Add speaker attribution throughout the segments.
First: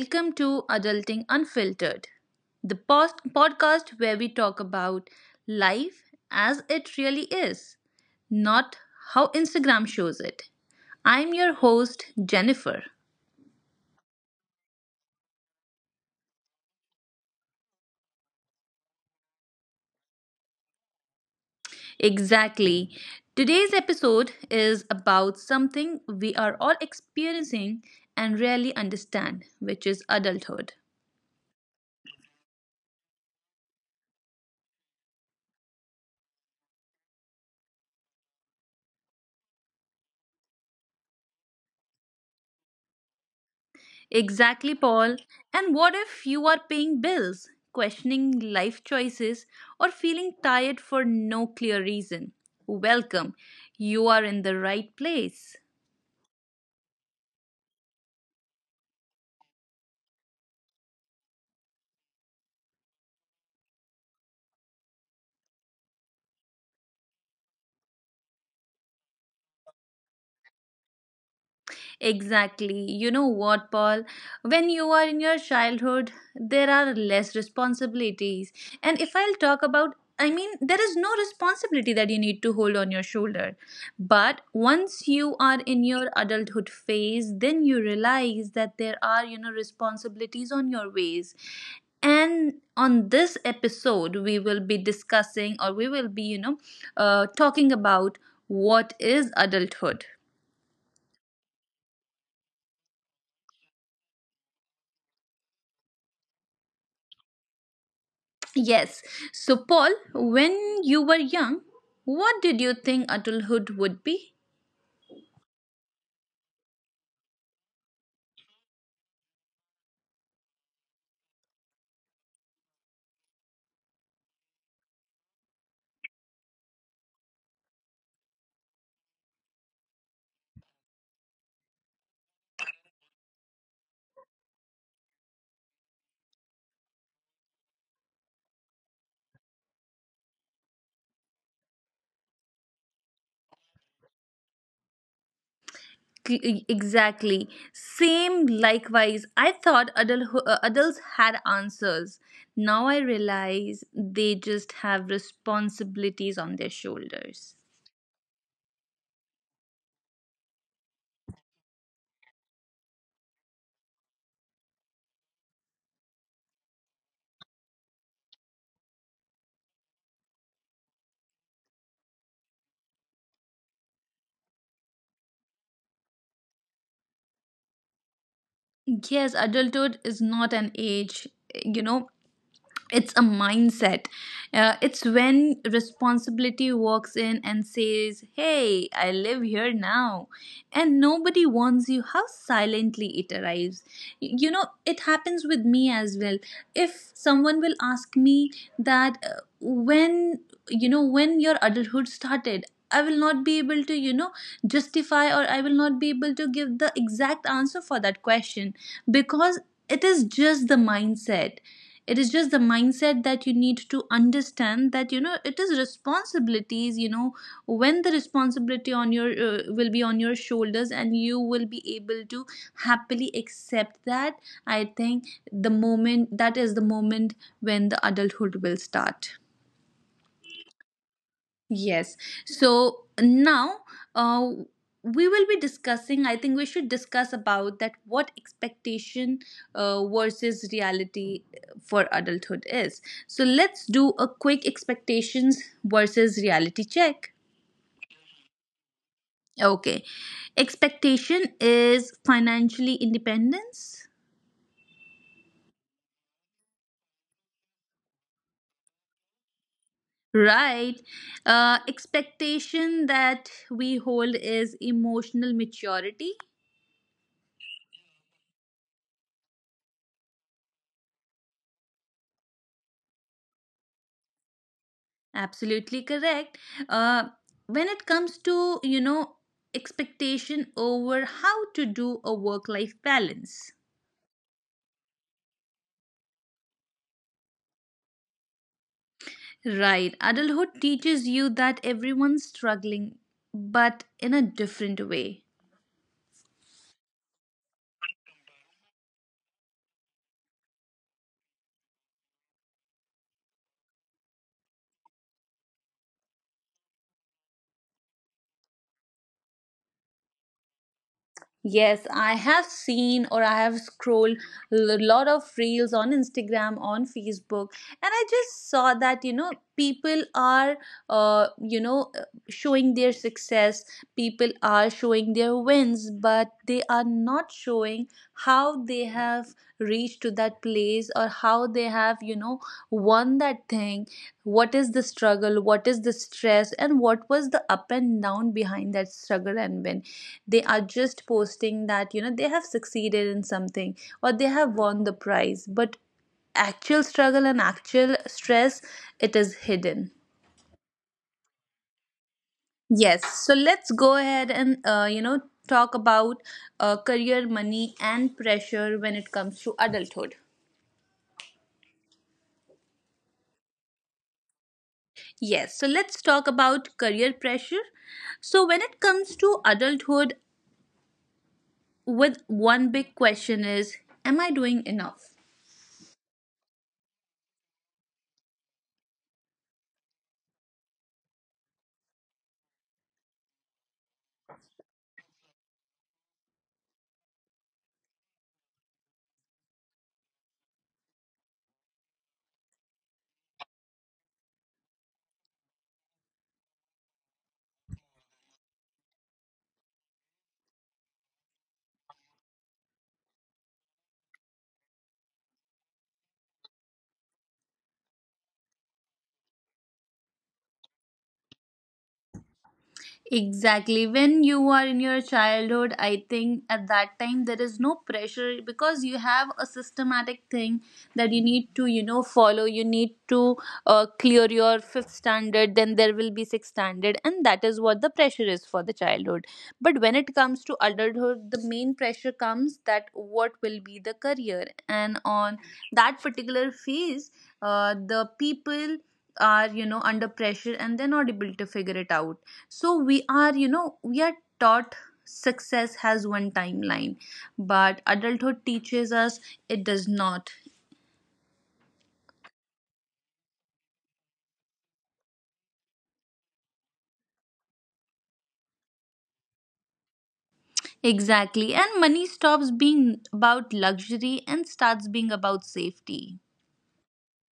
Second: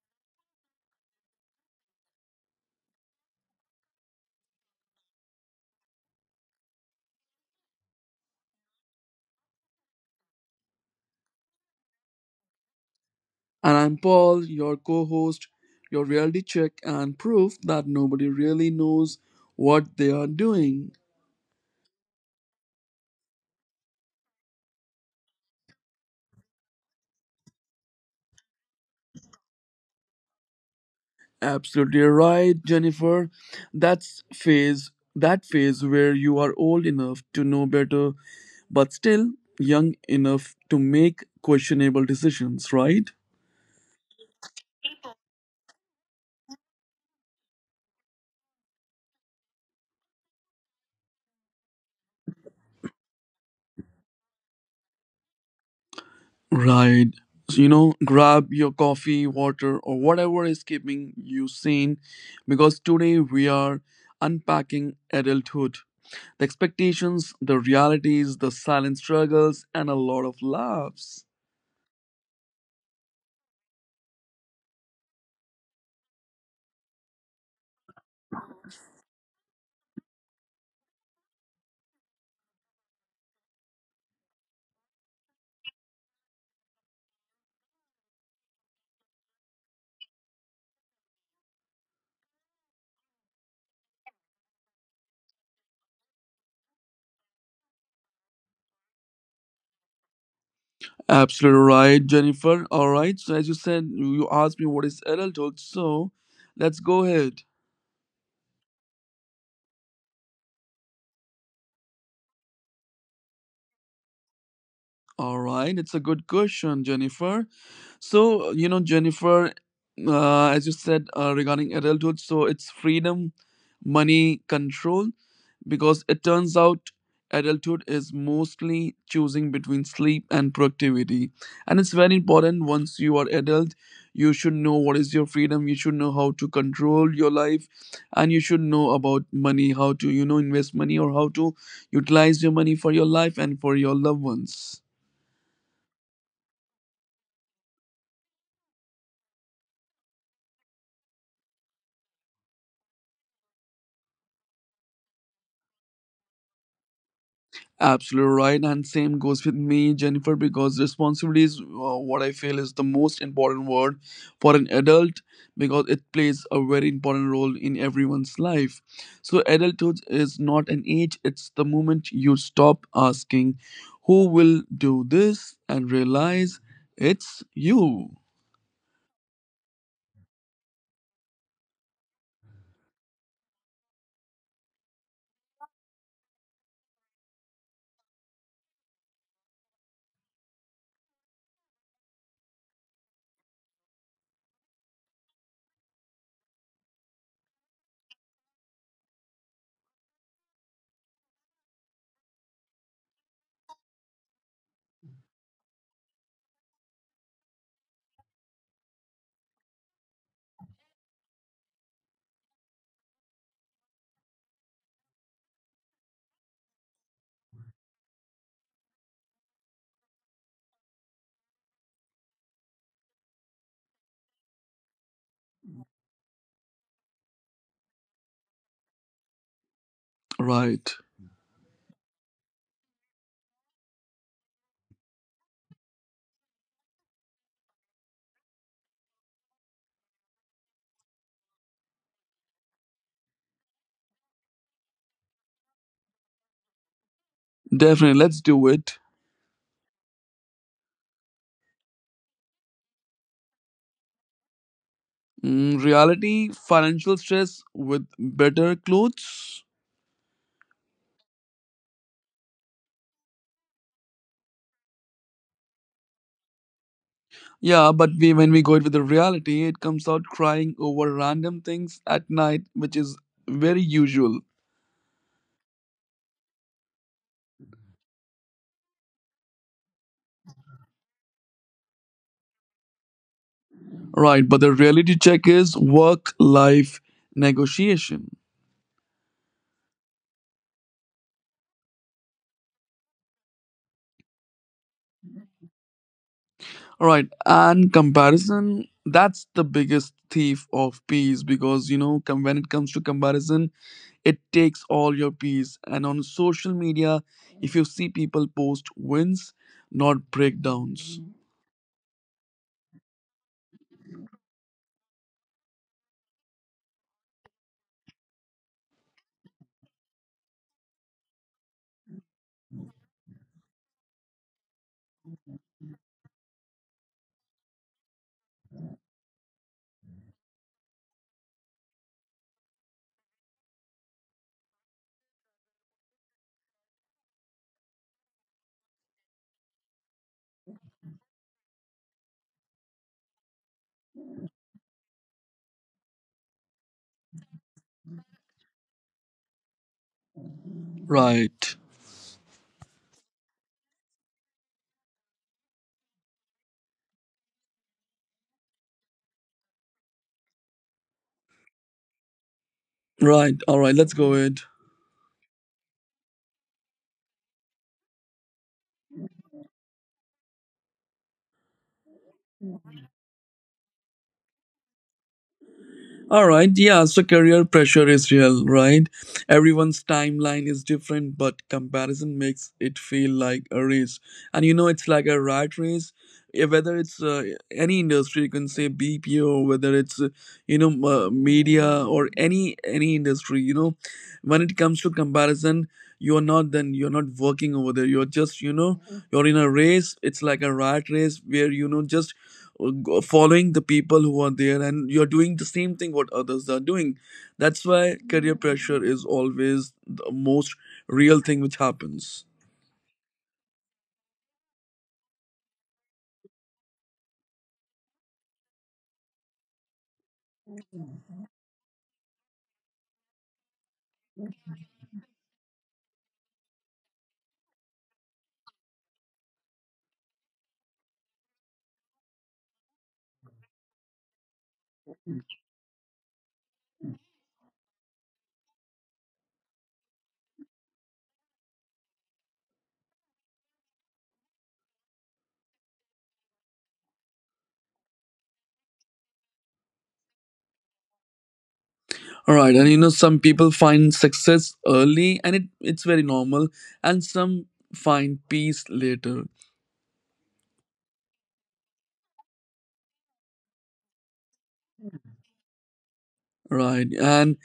Speaker 1: welcome to Adulting Unfiltered, the podcast where we talk about life as it really is, not how Instagram shows it. I'm your host, Jennifer.
Speaker 2: And I'm Paul, your co host, your reality check, and proof that nobody really knows what they are doing.
Speaker 1: Exactly. Today's episode is about something we are all experiencing and rarely understand, which is adulthood.
Speaker 2: Absolutely right, Jennifer. That phase where you are old enough to know better but still young enough to make questionable decisions, right?
Speaker 1: Exactly, Paul. And what if you are paying bills, questioning life choices, or feeling tired for no clear reason? Welcome. You are in the right place.
Speaker 2: Right. So grab your coffee, water, or whatever is keeping you sane because today we are unpacking adulthood. The expectations, the realities, the silent struggles, and a lot of laughs.
Speaker 1: Exactly. You know what, Paul? When you are in your childhood, there are less responsibilities. And if I'll talk about, I mean, there is no responsibility that you need to hold on your shoulder. But once you are in your adulthood phase, then you realize that there are, you know, responsibilities on your ways. And on this episode, we will be discussing, or we will be, you know, talking about what is adulthood.
Speaker 2: Absolutely right, Jennifer. All right. So, as you said, you asked me what is adulthood. So, let's go ahead.
Speaker 1: Yes. So, Paul, when you were young, what did you think adulthood would be?
Speaker 2: All right. It's a good question, Jennifer. So, you know, Jennifer, as you said, regarding adulthood, so it's freedom, money, control, because it turns out adulthood is mostly choosing between sleep and productivity. And it's very important, once you are adult, you should know what is your freedom, you should know how to control your life, and you should know about money, how to, you know, invest money or how to utilize your money for your life and for your loved ones.
Speaker 1: Exactly. Same, likewise. I thought adults had answers. Now I realize they just have responsibilities on their shoulders.
Speaker 2: Absolutely right, and same goes with me, Jennifer, because responsibility is, what I feel, is the most important word for an adult because it plays a very important role in everyone's life. So, adulthood is not an age, it's the moment you stop asking who will do this and realize it's you.
Speaker 1: Yes, adulthood is not an age. You know, it's a mindset. It's when responsibility walks in and says, hey, I live here now, and nobody warns you how silently it arrives. You know, it happens with me as well. If someone will ask me that when, you know, when your adulthood started, I will not be able to, you know, justify, or I will not be able to give the exact answer for that question, because it is just the mindset. It is just the mindset that you need to understand, that, you know, it is responsibilities, you know, when the responsibility on your will be on your shoulders, and you will be able to happily accept that. I think the moment, that is the moment when the adulthood will start.
Speaker 2: Right,
Speaker 1: Yes. So now, uh, we will be discussing, I think we should discuss about that what expectation versus reality for adulthood is. So let's do a quick expectations versus reality check.
Speaker 2: definitely, let's do it.
Speaker 1: Okay. Expectation is financially independence.
Speaker 2: Mm, reality, financial stress with better clothes.
Speaker 1: Right. Expectation that we hold is emotional maturity.
Speaker 2: Yeah, but we, when we go it with the reality, it comes out crying over random things at night, which is very usual.
Speaker 1: Absolutely correct. Uh, when it comes to, you know, expectation over how to do a work life balance,
Speaker 2: Right, but the reality check is work life negotiation.
Speaker 1: right? Adulthood teaches you that everyone's struggling, but in a different way.
Speaker 2: All right, and comparison, that's the biggest thief of peace because you know, when it comes to comparison, it takes all your peace. And on social media, if you see, people post wins, not breakdowns.
Speaker 1: Yes, I have seen, or I have scrolled a lot of reels on Instagram, on Facebook, and I just saw that, you know, people are, showing their success, people are showing their wins, but they are not showing how they have reached to that place, or how they have, you know, won that thing. What is the struggle, what is the stress, and what was the up and down behind that struggle and win? They are just posting that, you know, they have succeeded in something, or they have won the prize, but actual struggle and actual stress, it is hidden.
Speaker 2: Right,
Speaker 1: Yes, so let's go ahead and, you know, talk about career, money, and pressure when it comes to adulthood.
Speaker 2: right, all right, let's go ahead.
Speaker 1: Yes, so let's talk about career pressure. So when it comes to adulthood, with one big question is, am I doing enough?
Speaker 2: All right, yeah, so career pressure is real, right? Everyone's timeline is different, but comparison makes it feel like a race. And you know, it's like a rat race. Whether it's any industry, you can say BPO, whether it's you know, media or any industry, you know, when it comes to comparison, you're not working over there. You're just, you know, you're in a race. It's like a rat race where you know, just uh, following the people who are there and you're doing the same thing what others are doing. That's why career pressure is always the most real thing which happens.
Speaker 1: Exactly, when you are in your childhood, I think at that time there is no pressure, because you have a systematic thing that you need to, you know, follow. You need to clear your fifth standard, then there will be sixth standard, and that is what the pressure is for the childhood. But when it comes to adulthood, the main pressure comes that what will be the career, and on that particular phase, the people are, you know, under pressure, and they're not able to figure it out. So we are, you know, we are taught success has one timeline, but adulthood teaches us it does not.
Speaker 2: All right, and you know, some people find success early and it's very normal, and some find peace later.
Speaker 1: Exactly, and money stops being about luxury and starts being about safety.
Speaker 2: Right, and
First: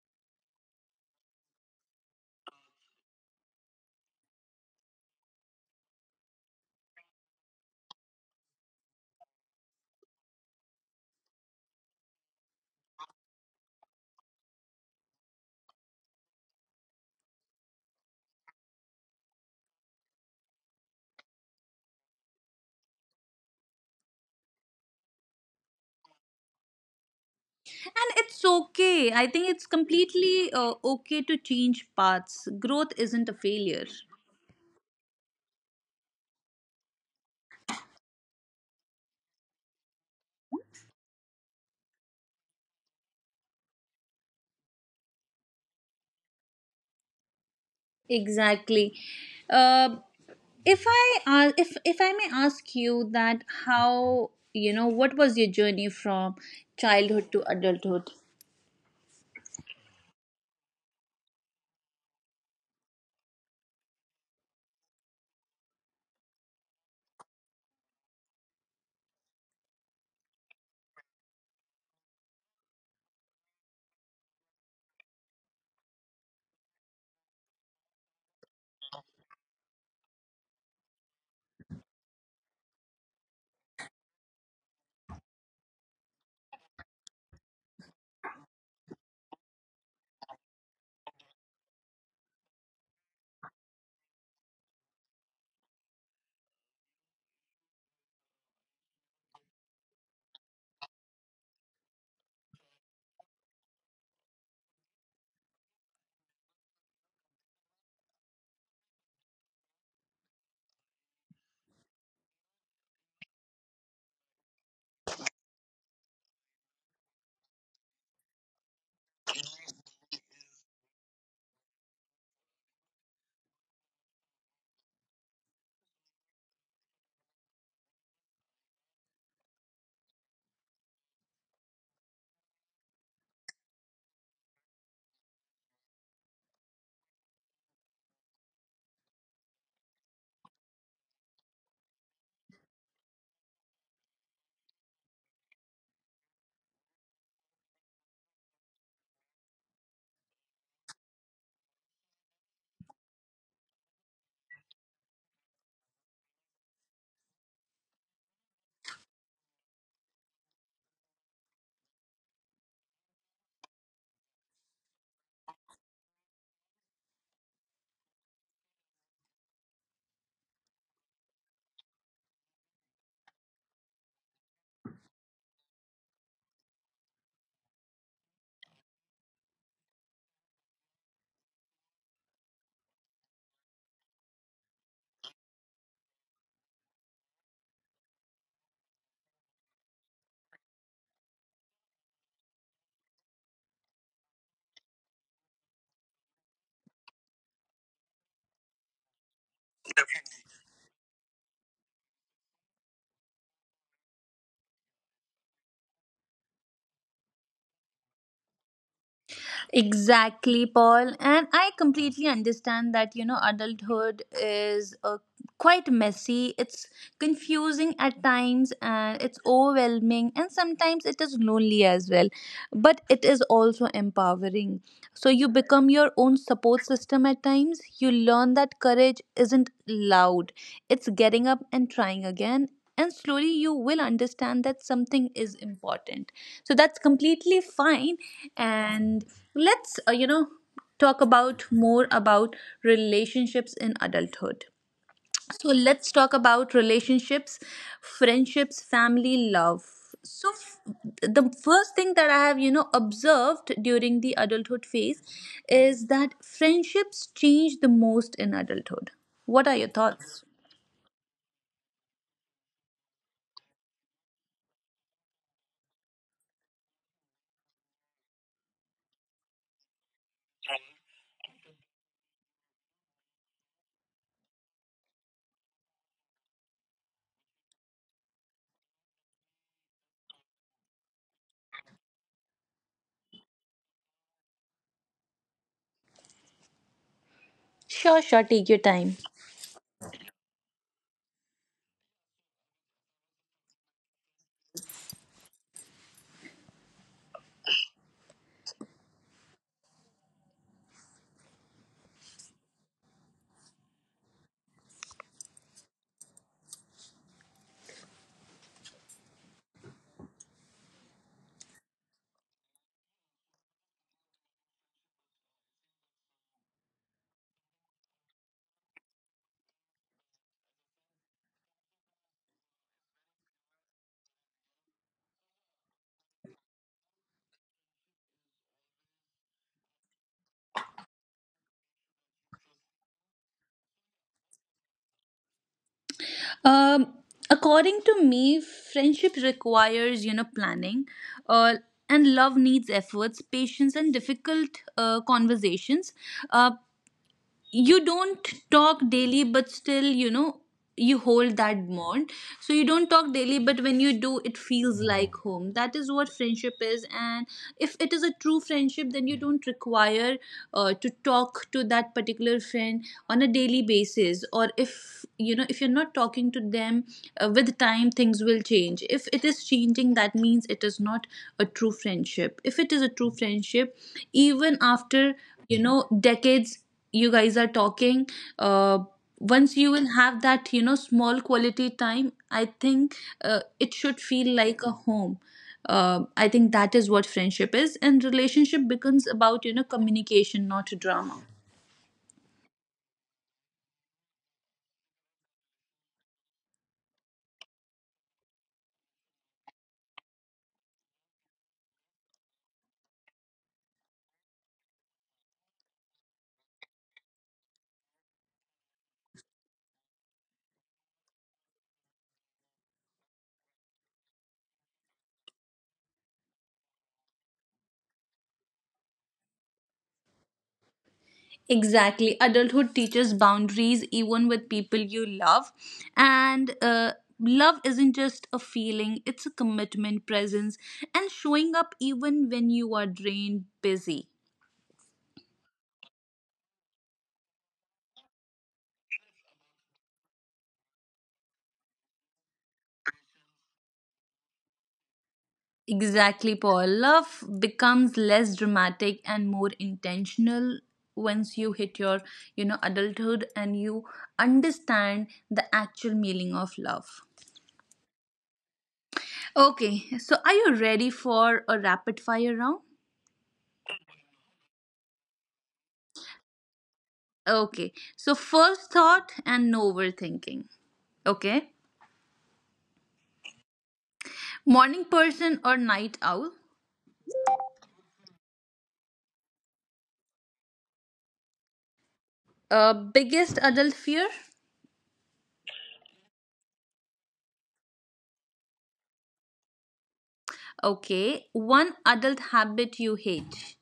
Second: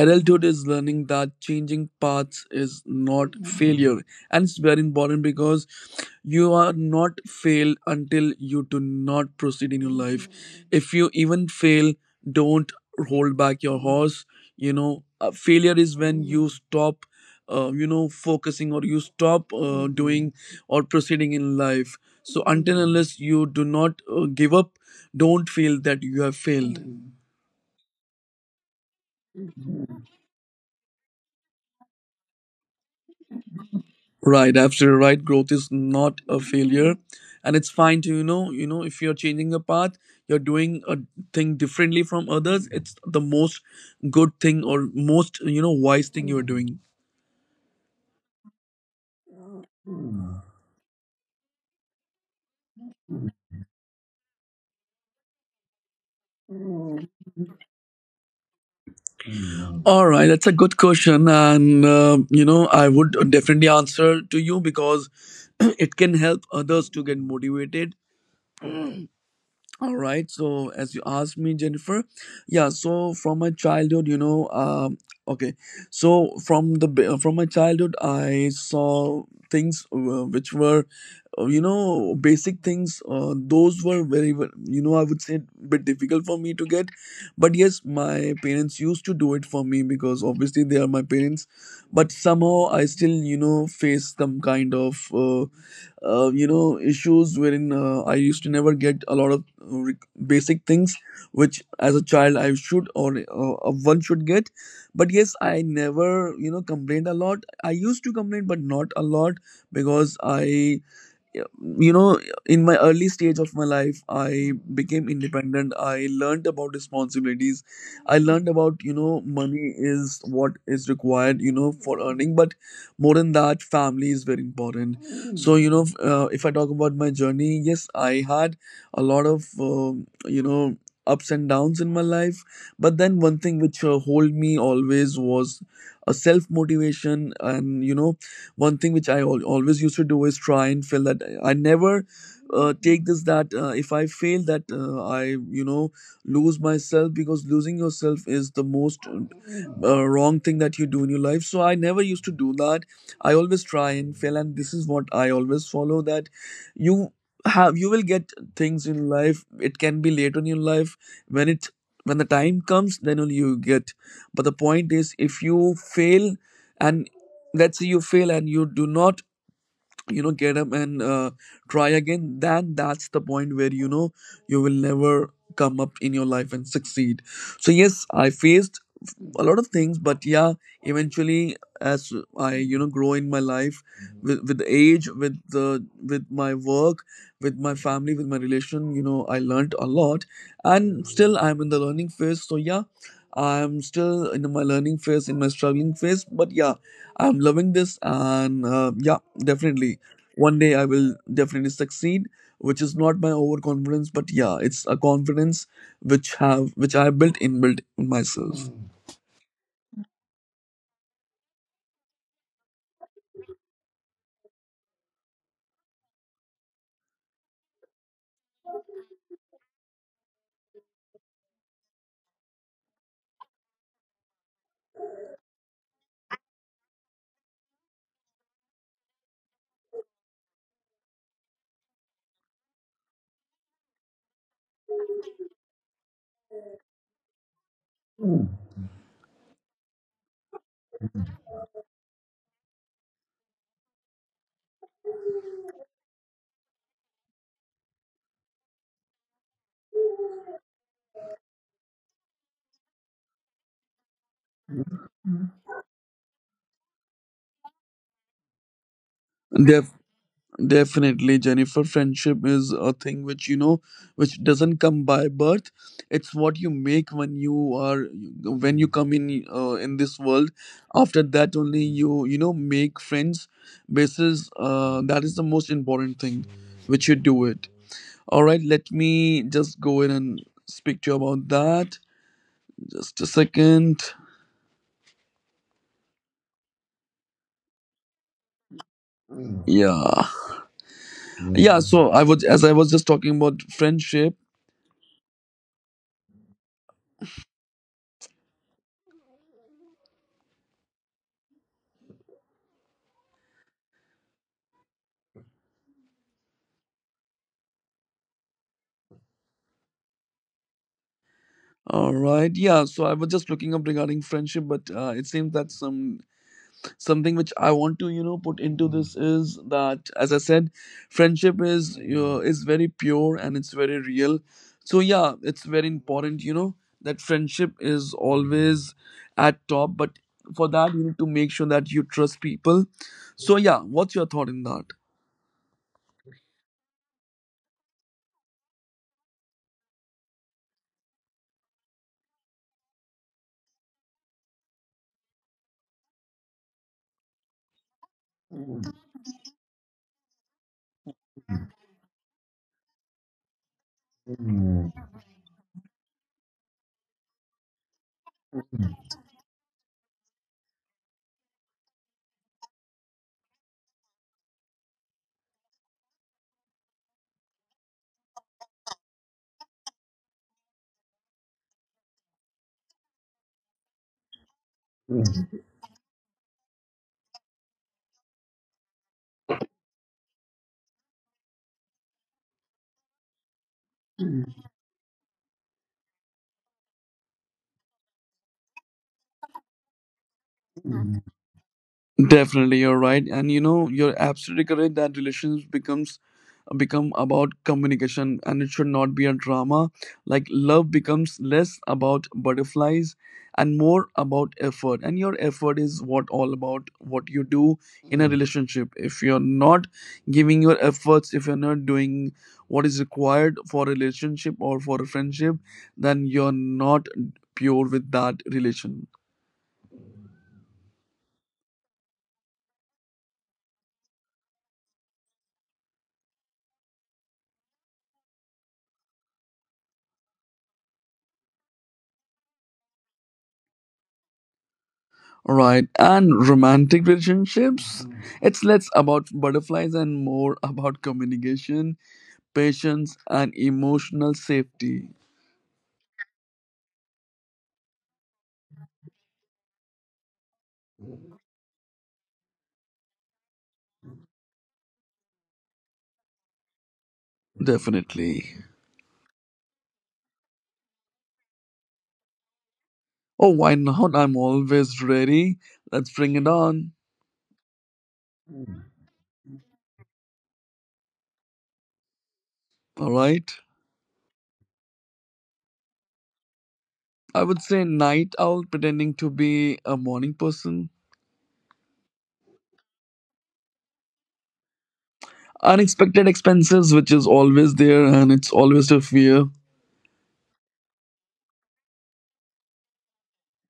Speaker 2: adulthood is learning that changing paths is not failure, and it's very important because you are not failed until you do not proceed in your life. If you even fail, don't hold back your horse. You know, failure is when you stop you know, focusing or you stop doing or proceeding in life. So until unless you do not give up, don't feel that you have failed.
Speaker 1: And it's okay, I think it's completely okay to change paths. Growth isn't a failure.
Speaker 2: Right, absolutely right. Growth is not a failure, and it's fine to, you know, if you're changing a path, you're doing a thing differently from others. It's the most good thing, or most, you know, wise thing you're doing.
Speaker 1: Exactly. Uh, if I may ask you that how, you know, what was your journey from childhood to adulthood?
Speaker 2: All right, that's a good question, and you know, I would definitely answer to you because it can help others to get motivated. All right. So as you asked me, Jennifer, yeah. So from my childhood, you know, okay. So from from my childhood, I saw things which were, you know, basic things. Those were very, you know, I would say a bit difficult for me to get, but yes, my parents used to do it for me because obviously they are my parents. But somehow I still, you know, face some kind of. You know, issues wherein I used to never get a lot of re- basic things which, as a child, I should, or one should get. But yes, I never, you know, complained a lot. I used to complain, but not a lot, because I, you know, in my early stage of my life, I became independent. I learned about responsibilities. I learned about, you know, money is what is required, you know, for earning, but more than that, family is very important. So you know, if I talk about my journey, yes, I had a lot of you know, ups and downs in my life. But then one thing which hold me always was a self motivation. And you know, one thing which I always used to do is try and feel that I never take this that if I fail, that I, you know, lose myself, because losing yourself is the most wrong thing that you do in your life. So I never used to do that. I always try and fail, and this is what I always follow, that you have, you will get things in life. It can be later in your life, when it when the time comes, then only you get. But the point is if you fail, and let's say you fail and you do not, you know, get up and try again, then that's the point where you know, you will never come up in your life and succeed. So yes, I faced a lot of things, but yeah, eventually as I, you know, grow in my life, with age, with my work, with my family, with my relation, you know, I learned a lot, and still I'm in the learning phase. So yeah, I'm still in my learning phase, in my struggling phase, but yeah, I'm loving this, and yeah, definitely one day I will definitely succeed, which is not my overconfidence, but yeah, it's a confidence which I have built inbuilt in myself.
Speaker 1: Exactly, Paul. And I completely understand that, you know, adulthood is a quite messy, it's confusing at times, and it's overwhelming, and sometimes it is lonely as well. But it is also empowering. So you become your own support system at times. You learn that courage isn't loud, it's getting up and trying again. And slowly you will understand that something is important. So that's completely fine. And let's, you know, talk about more about relationships in adulthood. So let's talk about relationships, friendships, family, love. So the first thing that I have, you know, observed during the adulthood phase is that friendships change the most in adulthood. What are your
Speaker 2: Def-
Speaker 1: thoughts?
Speaker 2: definitely, Jennifer, friendship is a thing which, you know, which doesn't come by birth. It's what you make when you come in, in this world. After that, only you, you know, make friends. Basis, that is the most important thing, which you do it. All right, let me just go in and speak to you about that. Just a second.
Speaker 1: Sure, sure, take your time.
Speaker 2: Yeah. Yeah, so I was, as I was just talking about friendship. All right. Yeah, so I was just looking up regarding friendship, but it seems that some, something which I want to, you know, put into this is that, as I said, friendship is very pure and it's very real. So yeah, it's very important, you know, that friendship is always at top. But for that, you need to make sure that you trust people. So yeah, what's your thought in that?
Speaker 1: Um, according to me, friendship requires, you know, planning, uh, and love needs efforts, patience, and difficult conversations. Uh, you don't talk daily, but still, you know, you hold that bond. So you don't talk daily, but when you do, it feels like home. That is what friendship is. And if it is a true friendship, then you don't require to talk to that particular friend on a daily basis. Or if, you know, if you're not talking to them, with time, things will change. If it is changing, that means it is not a true friendship. If it is a true friendship, even after, you know, decades, you guys are talking, uh, once you will have that, you know, small quality time, I think it should feel like a home. Uh, I think that is what friendship is. And relationship becomes about, you know, communication, not drama.
Speaker 2: Definitely, you're right, and you know, you're absolutely correct that relations become about communication and it should not be a drama. Like love becomes less about butterflies and more about effort, and your effort is what all about what you do in a relationship. If you're not giving your efforts, if you're not doing what is required for a relationship or for a friendship, then you're not pure with that relation.
Speaker 1: Exactly. Adulthood teaches boundaries even with people you love. And love isn't just a feeling, it's a commitment, presence, and showing up even when you are drained, busy.
Speaker 2: Right? And romantic relationships, it's less about butterflies and more about communication, patience, and emotional safety.
Speaker 1: Exactly, Paul. Love becomes less dramatic and more intentional once you hit your, you know, adulthood and you understand the actual meaning of love.
Speaker 2: Definitely.
Speaker 1: Okay, so are you ready for a rapid fire round?
Speaker 2: Oh, why not? I'm always ready. Let's bring it on.
Speaker 1: Okay, so first thought and no overthinking. Okay,
Speaker 2: All right.
Speaker 1: morning person or night owl?
Speaker 2: I would say night owl pretending to be a morning person.
Speaker 1: Biggest adult fear?
Speaker 2: Unexpected expenses, which is always there and it's always a fear.
Speaker 1: Okay, one adult habit you hate.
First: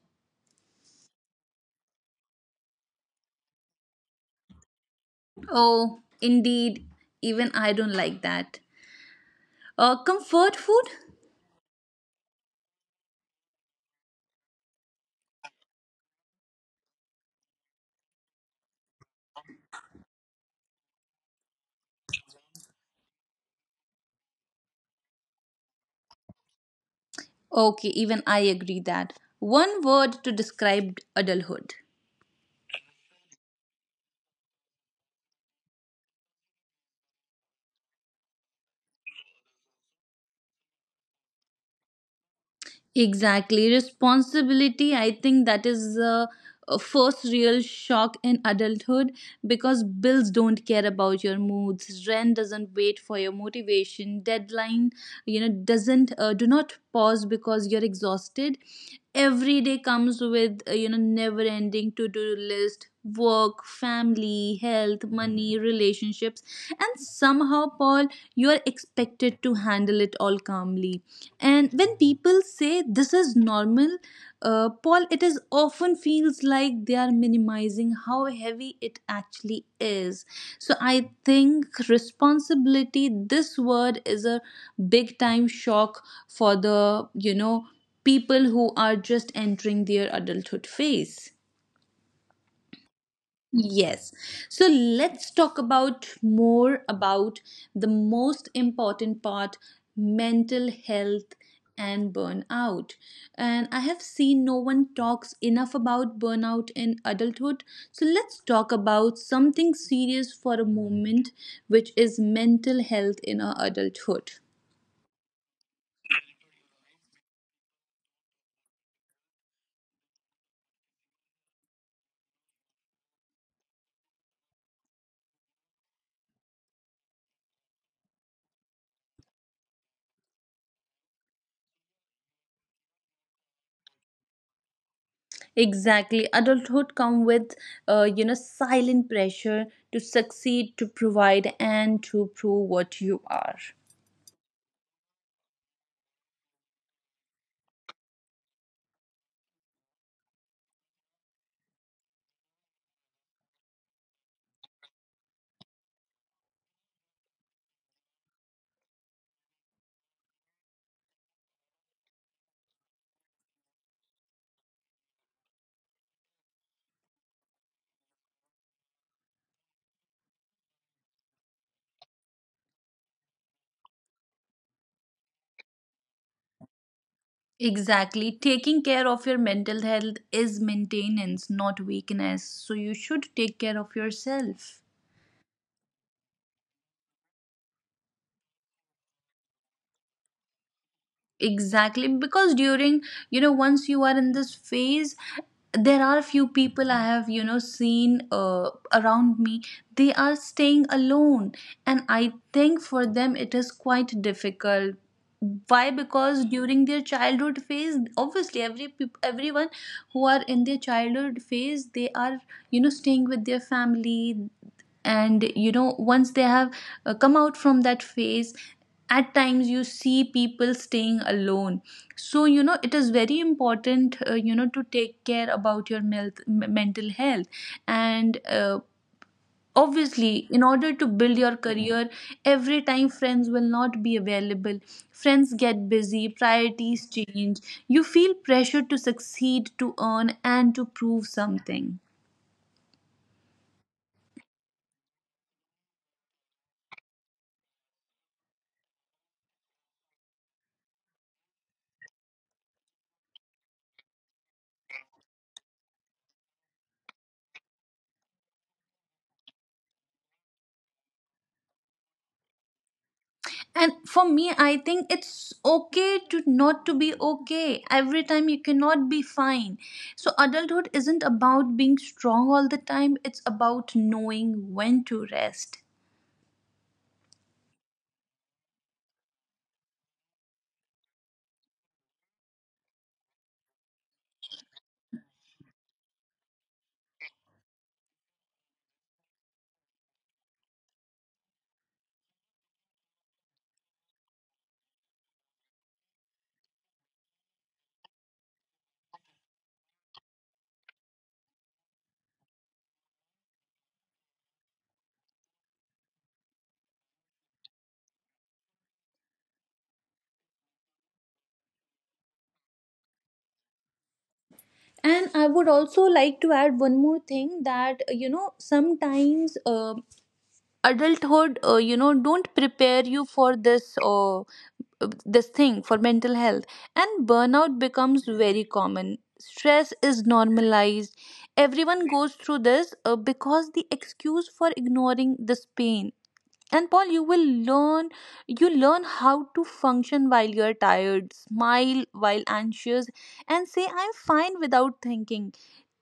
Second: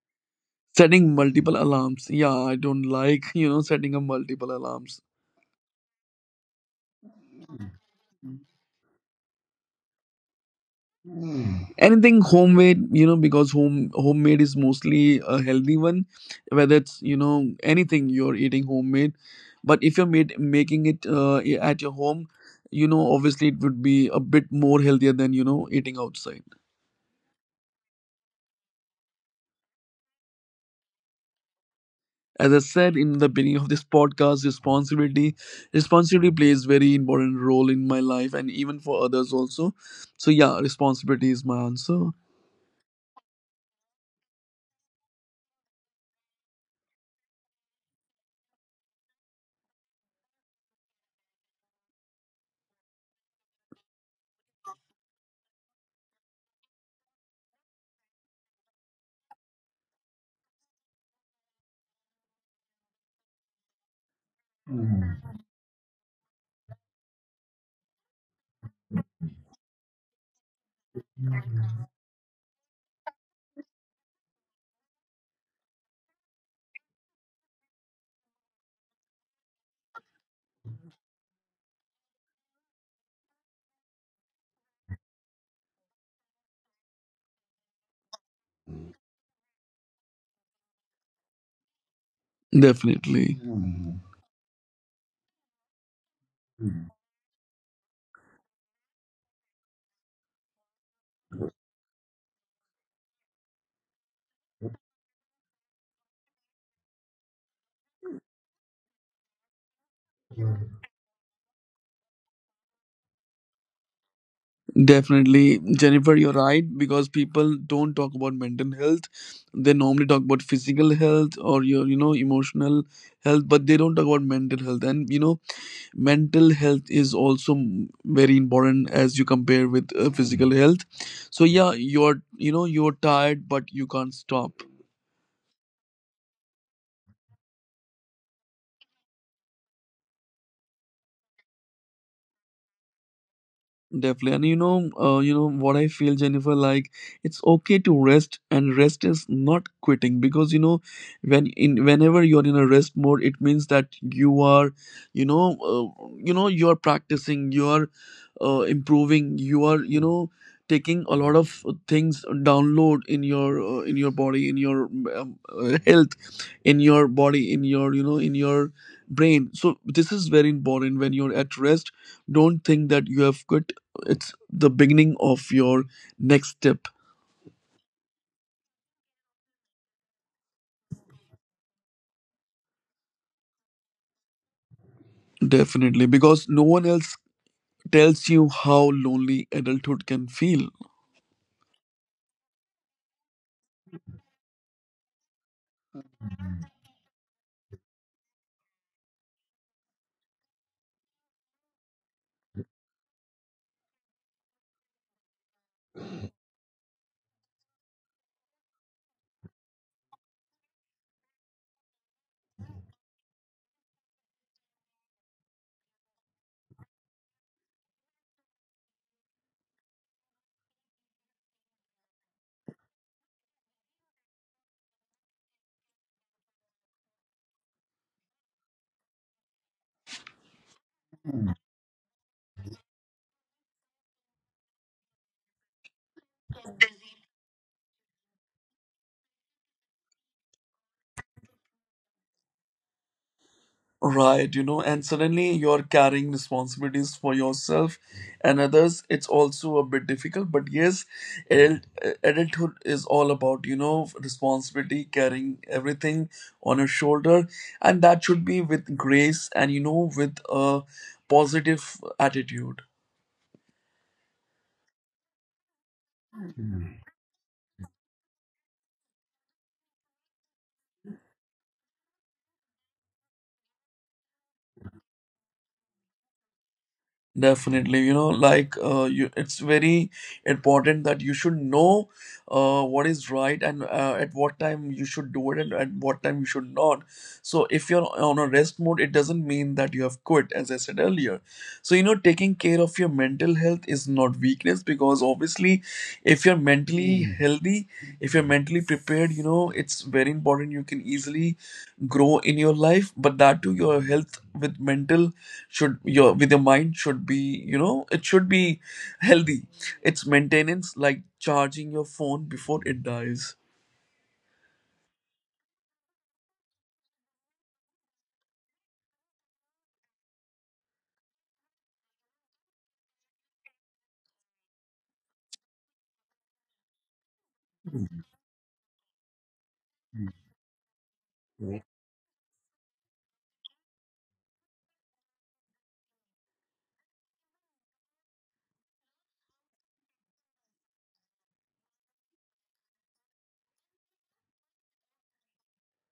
Speaker 2: Setting multiple alarms. Yeah, I don't like, you know, setting up multiple alarms.
Speaker 1: Oh, indeed. Even I don't like that. Comfort food?
Speaker 2: Anything homemade, you know, because homemade is mostly a healthy one. Whether it's, you know, anything you're eating homemade, but if you're making it at your home, you know, obviously it would be a bit more healthier than, you know, eating outside.
Speaker 1: Okay, even I agree that. One word to describe adulthood.
Speaker 2: As I said in the beginning of this podcast, Responsibility plays very important role in my life, and even for others also. So yeah, responsibility is my answer.
Speaker 1: Exactly. Responsibility, I think that is the first real shock in adulthood, because bills don't care about your moods, rent doesn't wait for your motivation, deadline, you know, doesn't, do not pause because you're exhausted. Every day comes with you know, never ending to do list. Work, family, health, money, relationships, and somehow, Paul, you are expected to handle it all calmly. And when people say this is normal, Paul, it is often feels like they are minimizing how heavy it actually is. So I think responsibility, this word is a big time shock for the, you know, people who are just entering their adulthood phase.
Speaker 2: Definitely.
Speaker 1: Yes, so let's talk about more about the most important part, mental health and burnout. And I have seen no one talks enough about burnout in adulthood. So let's talk about something serious for a moment, which is mental health in our adulthood.
Speaker 2: Definitely, Jennifer, you're right, because people don't talk about mental health. They normally talk about physical health or your, you know, emotional health, but they don't talk about mental health. And you know, mental health is also very important as you compare with physical health. So yeah, you're, you know, you're tired, but you can't stop.
Speaker 1: Exactly. Adulthood come with, you know, silent pressure to succeed, to provide, and to prove what you are.
Speaker 2: Definitely, and you know what I feel, Jennifer. Like it's okay to rest, and rest is not quitting because when in whenever you're in a rest mode, it means that you are, you're practicing, you are improving, you are, you know, taking a lot of things download in your body, in your health, in your body, in your brain. So this is very important. When you're at rest, don't think that you have quit. It's the beginning of your next step.
Speaker 1: Exactly. Taking care of your mental health is maintenance, not weakness. So you should take care of yourself.
Speaker 2: Definitely, because no one else tells you how lonely adulthood can feel.
Speaker 1: Exactly, because during, once you are in this phase, there are few people I have, seen around me. They are staying alone, and I think for them it is quite difficult. Why? Because during their childhood phase, obviously everyone who are in their childhood phase, they are, staying with their family. And once they have come out from that phase, at times you see people staying alone. So it is very important to take care about your mental health. And obviously, in order to build your career, every time friends will not be available. Friends get busy, priorities change, you feel pressure to succeed, to earn, and to prove something.
Speaker 2: Right. You know, and suddenly you're carrying responsibilities for yourself and others. It's also a bit difficult, but yes, adult, adulthood is all about, you know, responsibility, carrying everything on your shoulder, and that should be with grace and, you know, with a positive attitude.
Speaker 1: And for me, I think it's okay to not to be okay. Every time you cannot be fine. So adulthood isn't about being strong all the time, it's about knowing when to rest.
Speaker 2: Definitely, it's very important that you should know what is right and at what time you should do it and at what time you should not. So, if you're on a rest mode, it doesn't mean that you have quit, as I said earlier. So, you know, taking care of your mental health is not weakness, because obviously, if you're mentally healthy, if you're mentally prepared, you know, it's very important. You can easily grow in your life, but that too, your health with mental should, your with your mind should be, you know, it should be healthy. It's maintenance, like charging your phone before it dies.
Speaker 1: And I would also like to add one more thing, that sometimes adulthood, don't prepare you for this, or this thing for mental health. And burnout becomes very common, stress is normalized, everyone goes through this, because the excuse for ignoring this pain. And Paul, you will learn, you learn how to function while you're tired, smile while anxious, and say I'm fine without thinking.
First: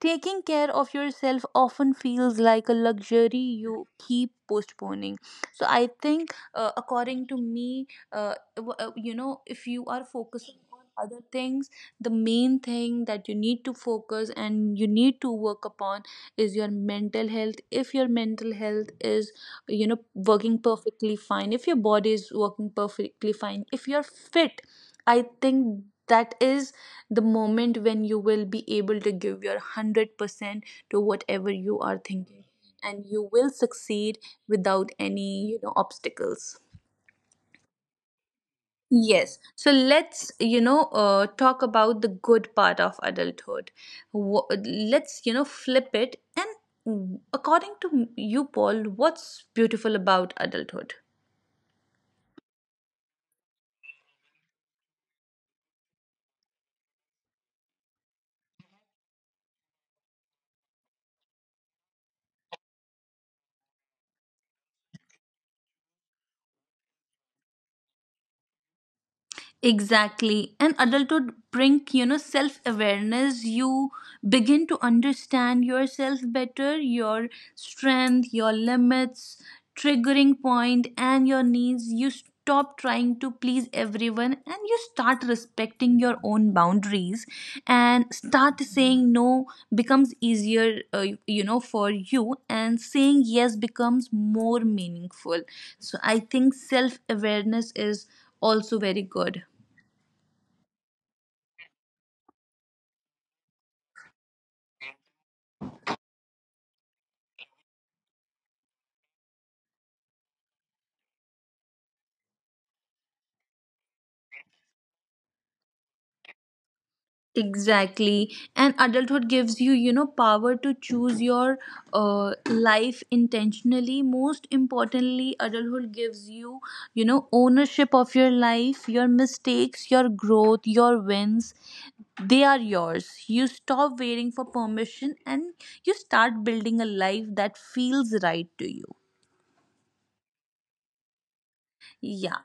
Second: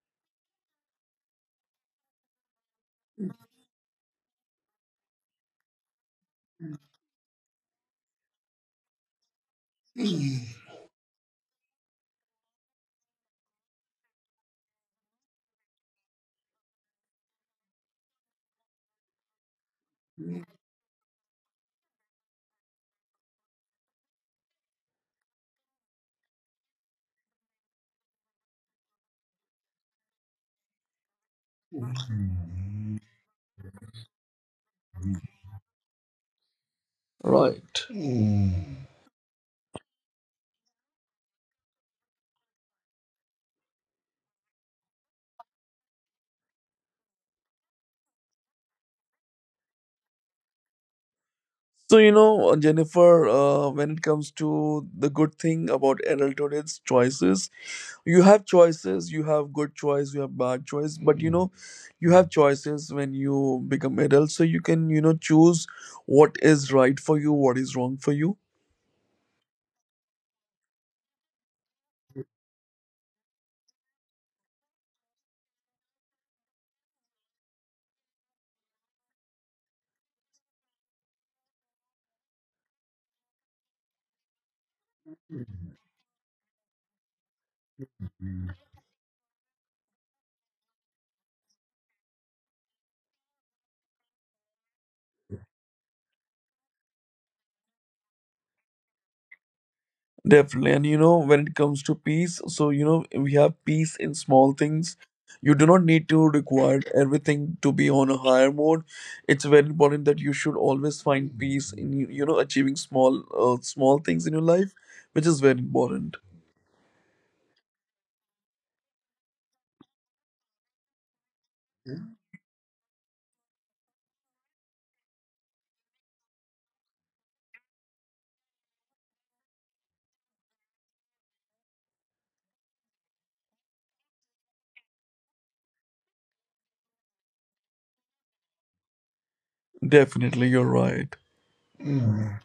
Speaker 1: Taking care of yourself often feels like a luxury you keep postponing. So I think according to me, if you are focusing on other things, the main thing that you need to focus and you need to work upon is your mental health. If your mental health is, working perfectly fine, if your body is working perfectly fine, if you're fit, I think that is the moment when you will be able to give your 100% to whatever you are thinking, and you will succeed without any, obstacles.
Speaker 2: Right.
Speaker 1: Yes. So let's, talk about the good part of adulthood. Let's, flip it. And according to you, Paul, what's beautiful about adulthood?
Speaker 2: So, Jennifer, when it comes to the good thing about adulthood, it's choices. You have choices, you have good choice, you have bad choice, but, you know, you have choices when you become adult, so you can, you know, choose what is right for you, what is wrong for you.
Speaker 1: Exactly. And adulthood bring, self-awareness. You begin to understand yourself better, your strength, your limits, triggering point, and your needs. You stop trying to please everyone and you start respecting your own boundaries, and start saying no becomes easier, for you, and saying yes becomes more meaningful. So I think self awareness is also very good.
Speaker 2: Definitely. And you know, when it comes to peace, so, you know, we have peace in small things. You do not need to require everything to be on a higher mode. It's very important that you should always find peace in, you know, achieving small small things in your life, which is very important.
Speaker 1: Exactly. And adulthood gives you, you know, power to choose your life intentionally. Most importantly, adulthood gives you, you know, ownership of your life, your mistakes, your growth, your wins. They are yours. You stop waiting for permission and you start building a life that feels right to you.
Speaker 2: Definitely, you're right.
Speaker 1: Yeah.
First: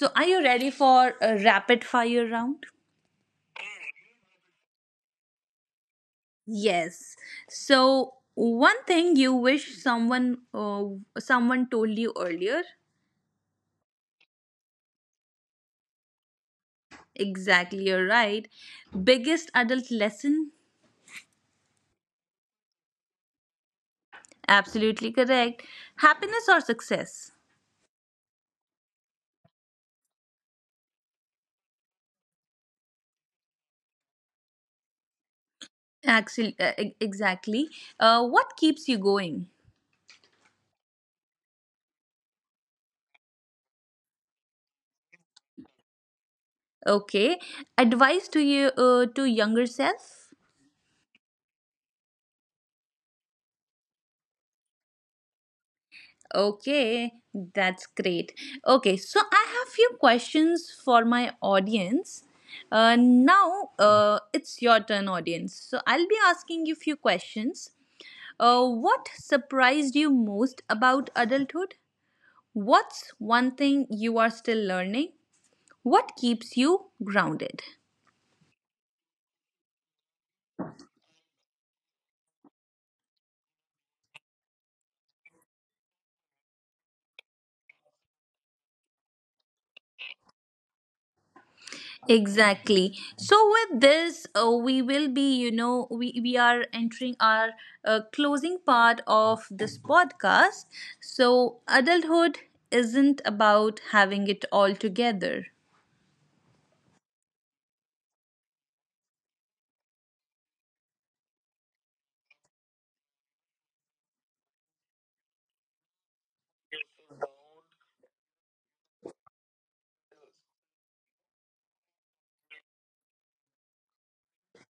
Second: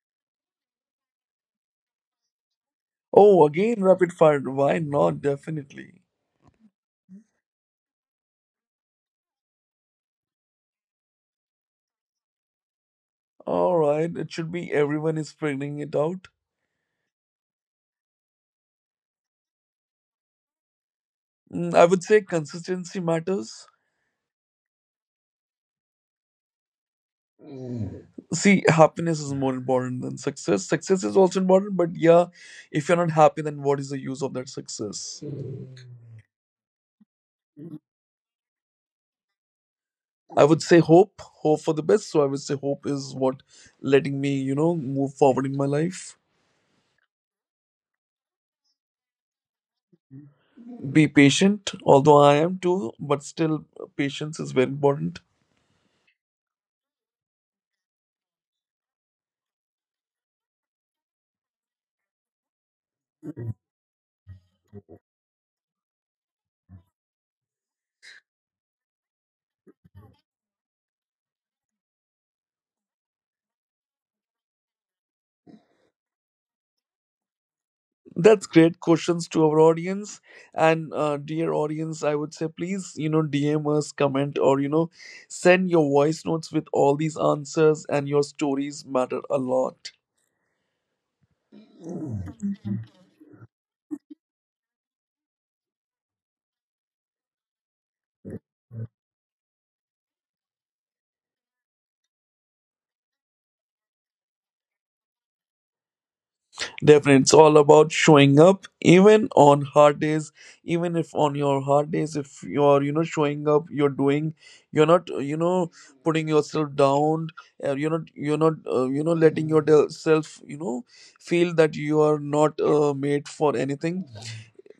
Speaker 1: So, are you ready for a rapid fire round?
Speaker 2: Oh, again, rapid fire. Why not? Definitely.
Speaker 1: Yes. So, one thing you wish someone someone told you earlier.
Speaker 2: All right. It should be everyone is figuring it out.
Speaker 1: Exactly, you're right. Biggest adult lesson.
Speaker 2: Mm, I would say consistency matters.
Speaker 1: Absolutely correct. Happiness or success?
Speaker 2: See, happiness is more important than success. Success is also important, but yeah, if you're not happy, then what is the use of that success?
Speaker 1: Actually, exactly. What keeps you going?
Speaker 2: I would say hope. Hope for the best. So I would say hope is what letting me, you know, move forward in my life.
Speaker 1: Okay. Advice to you, to younger self.
Speaker 2: Be patient. Although I am, too, but still, patience is very important.
Speaker 1: Okay, that's great. Okay, so I have few questions for my audience. Now it's your turn, audience. So I'll be asking you few questions. What surprised you most about adulthood? What's one thing you are still learning? What keeps you grounded?
Speaker 2: That's great questions to our audience. And dear audience, I would say please, you know, DM us, comment, or, you know, send your voice notes with all these answers, and your stories matter a lot.
Speaker 1: Exactly. So with this, we will be, we are entering our closing part of this podcast. So adulthood isn't about having it all together.
Speaker 2: Definitely, it's all about showing up, even on hard days. Even if on your hard days, if you're, you know, showing up, you're doing, you're not, you know, putting yourself down, you're not, you know, letting yourself, you know, feel that you are not made for anything.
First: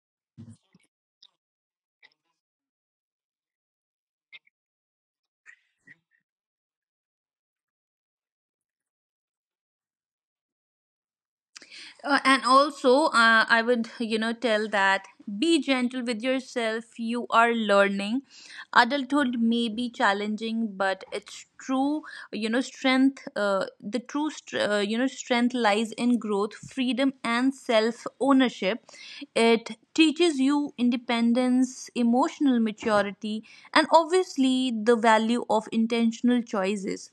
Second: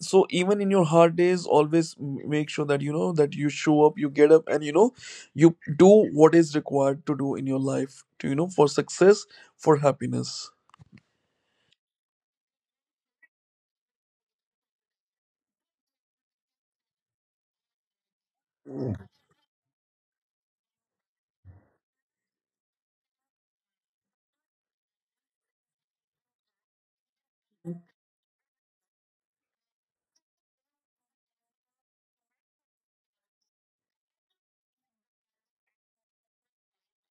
Speaker 2: So even in your hard days, always make sure that you know that you show up, you get up, and, you know, you do what is required to do in your life, to, you know, for success, for happiness.
Speaker 1: And also, I would, tell that be gentle with yourself. You are learning. Adulthood may be challenging, but it's true, strength, the true, strength lies in growth, freedom, and self ownership. It teaches you independence, emotional maturity, and obviously the value of intentional choices.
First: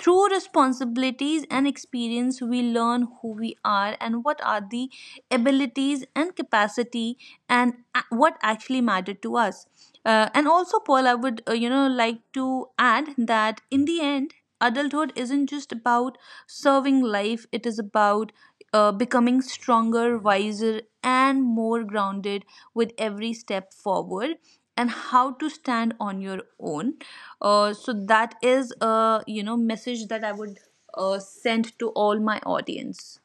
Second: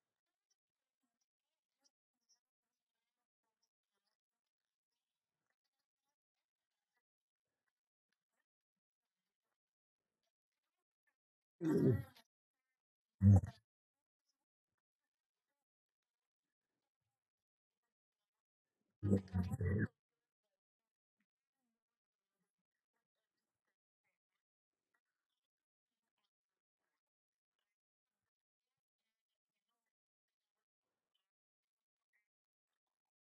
Speaker 1: Through responsibilities and experience, we learn who we are and what are the abilities and capacity, and what actually matter to us. And also, Paul, I would, like to add that in the end, adulthood isn't just about serving life; it is about becoming stronger, wiser, and more grounded with every step forward, and how to stand on your own. So that is a, message that I would send to all my audience.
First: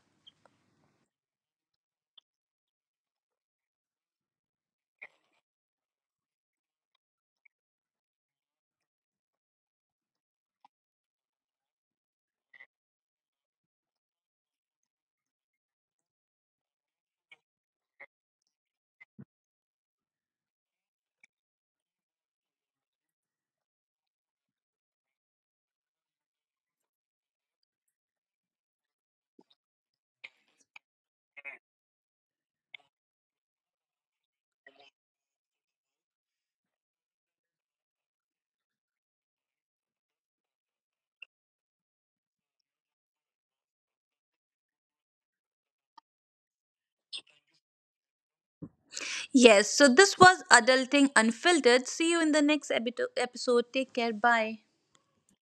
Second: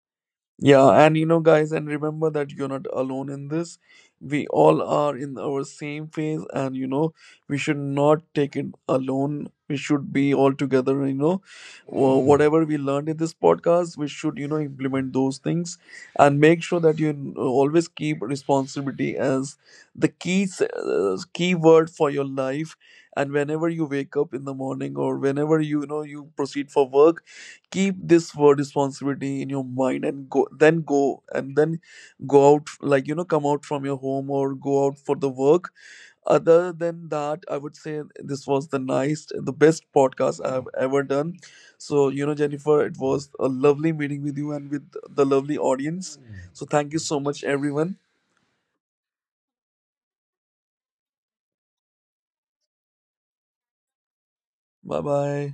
Speaker 2: Yeah, and you know, guys, and remember that you're not alone in this. We all are in our same phase, and you know, we should not take it alone. We should be all together, you know. Whatever we learned in this podcast, we should, you know, implement those things and make sure that you always keep responsibility as the key, key word for your life. And whenever you wake up in the morning or whenever you, you know, you proceed for work, keep this word responsibility in your mind and go, and then go out, like, you know, come out from your home or go out for the work. Other than that, I would say this was the best podcast I've ever done. So, you know, Jennifer, it was a lovely meeting with you and with the lovely audience. So thank you so much, everyone.
Speaker 1: Yes, so this was Adulting Unfiltered. See you in the next episode. Take care. Bye.
Speaker 2: Bye bye.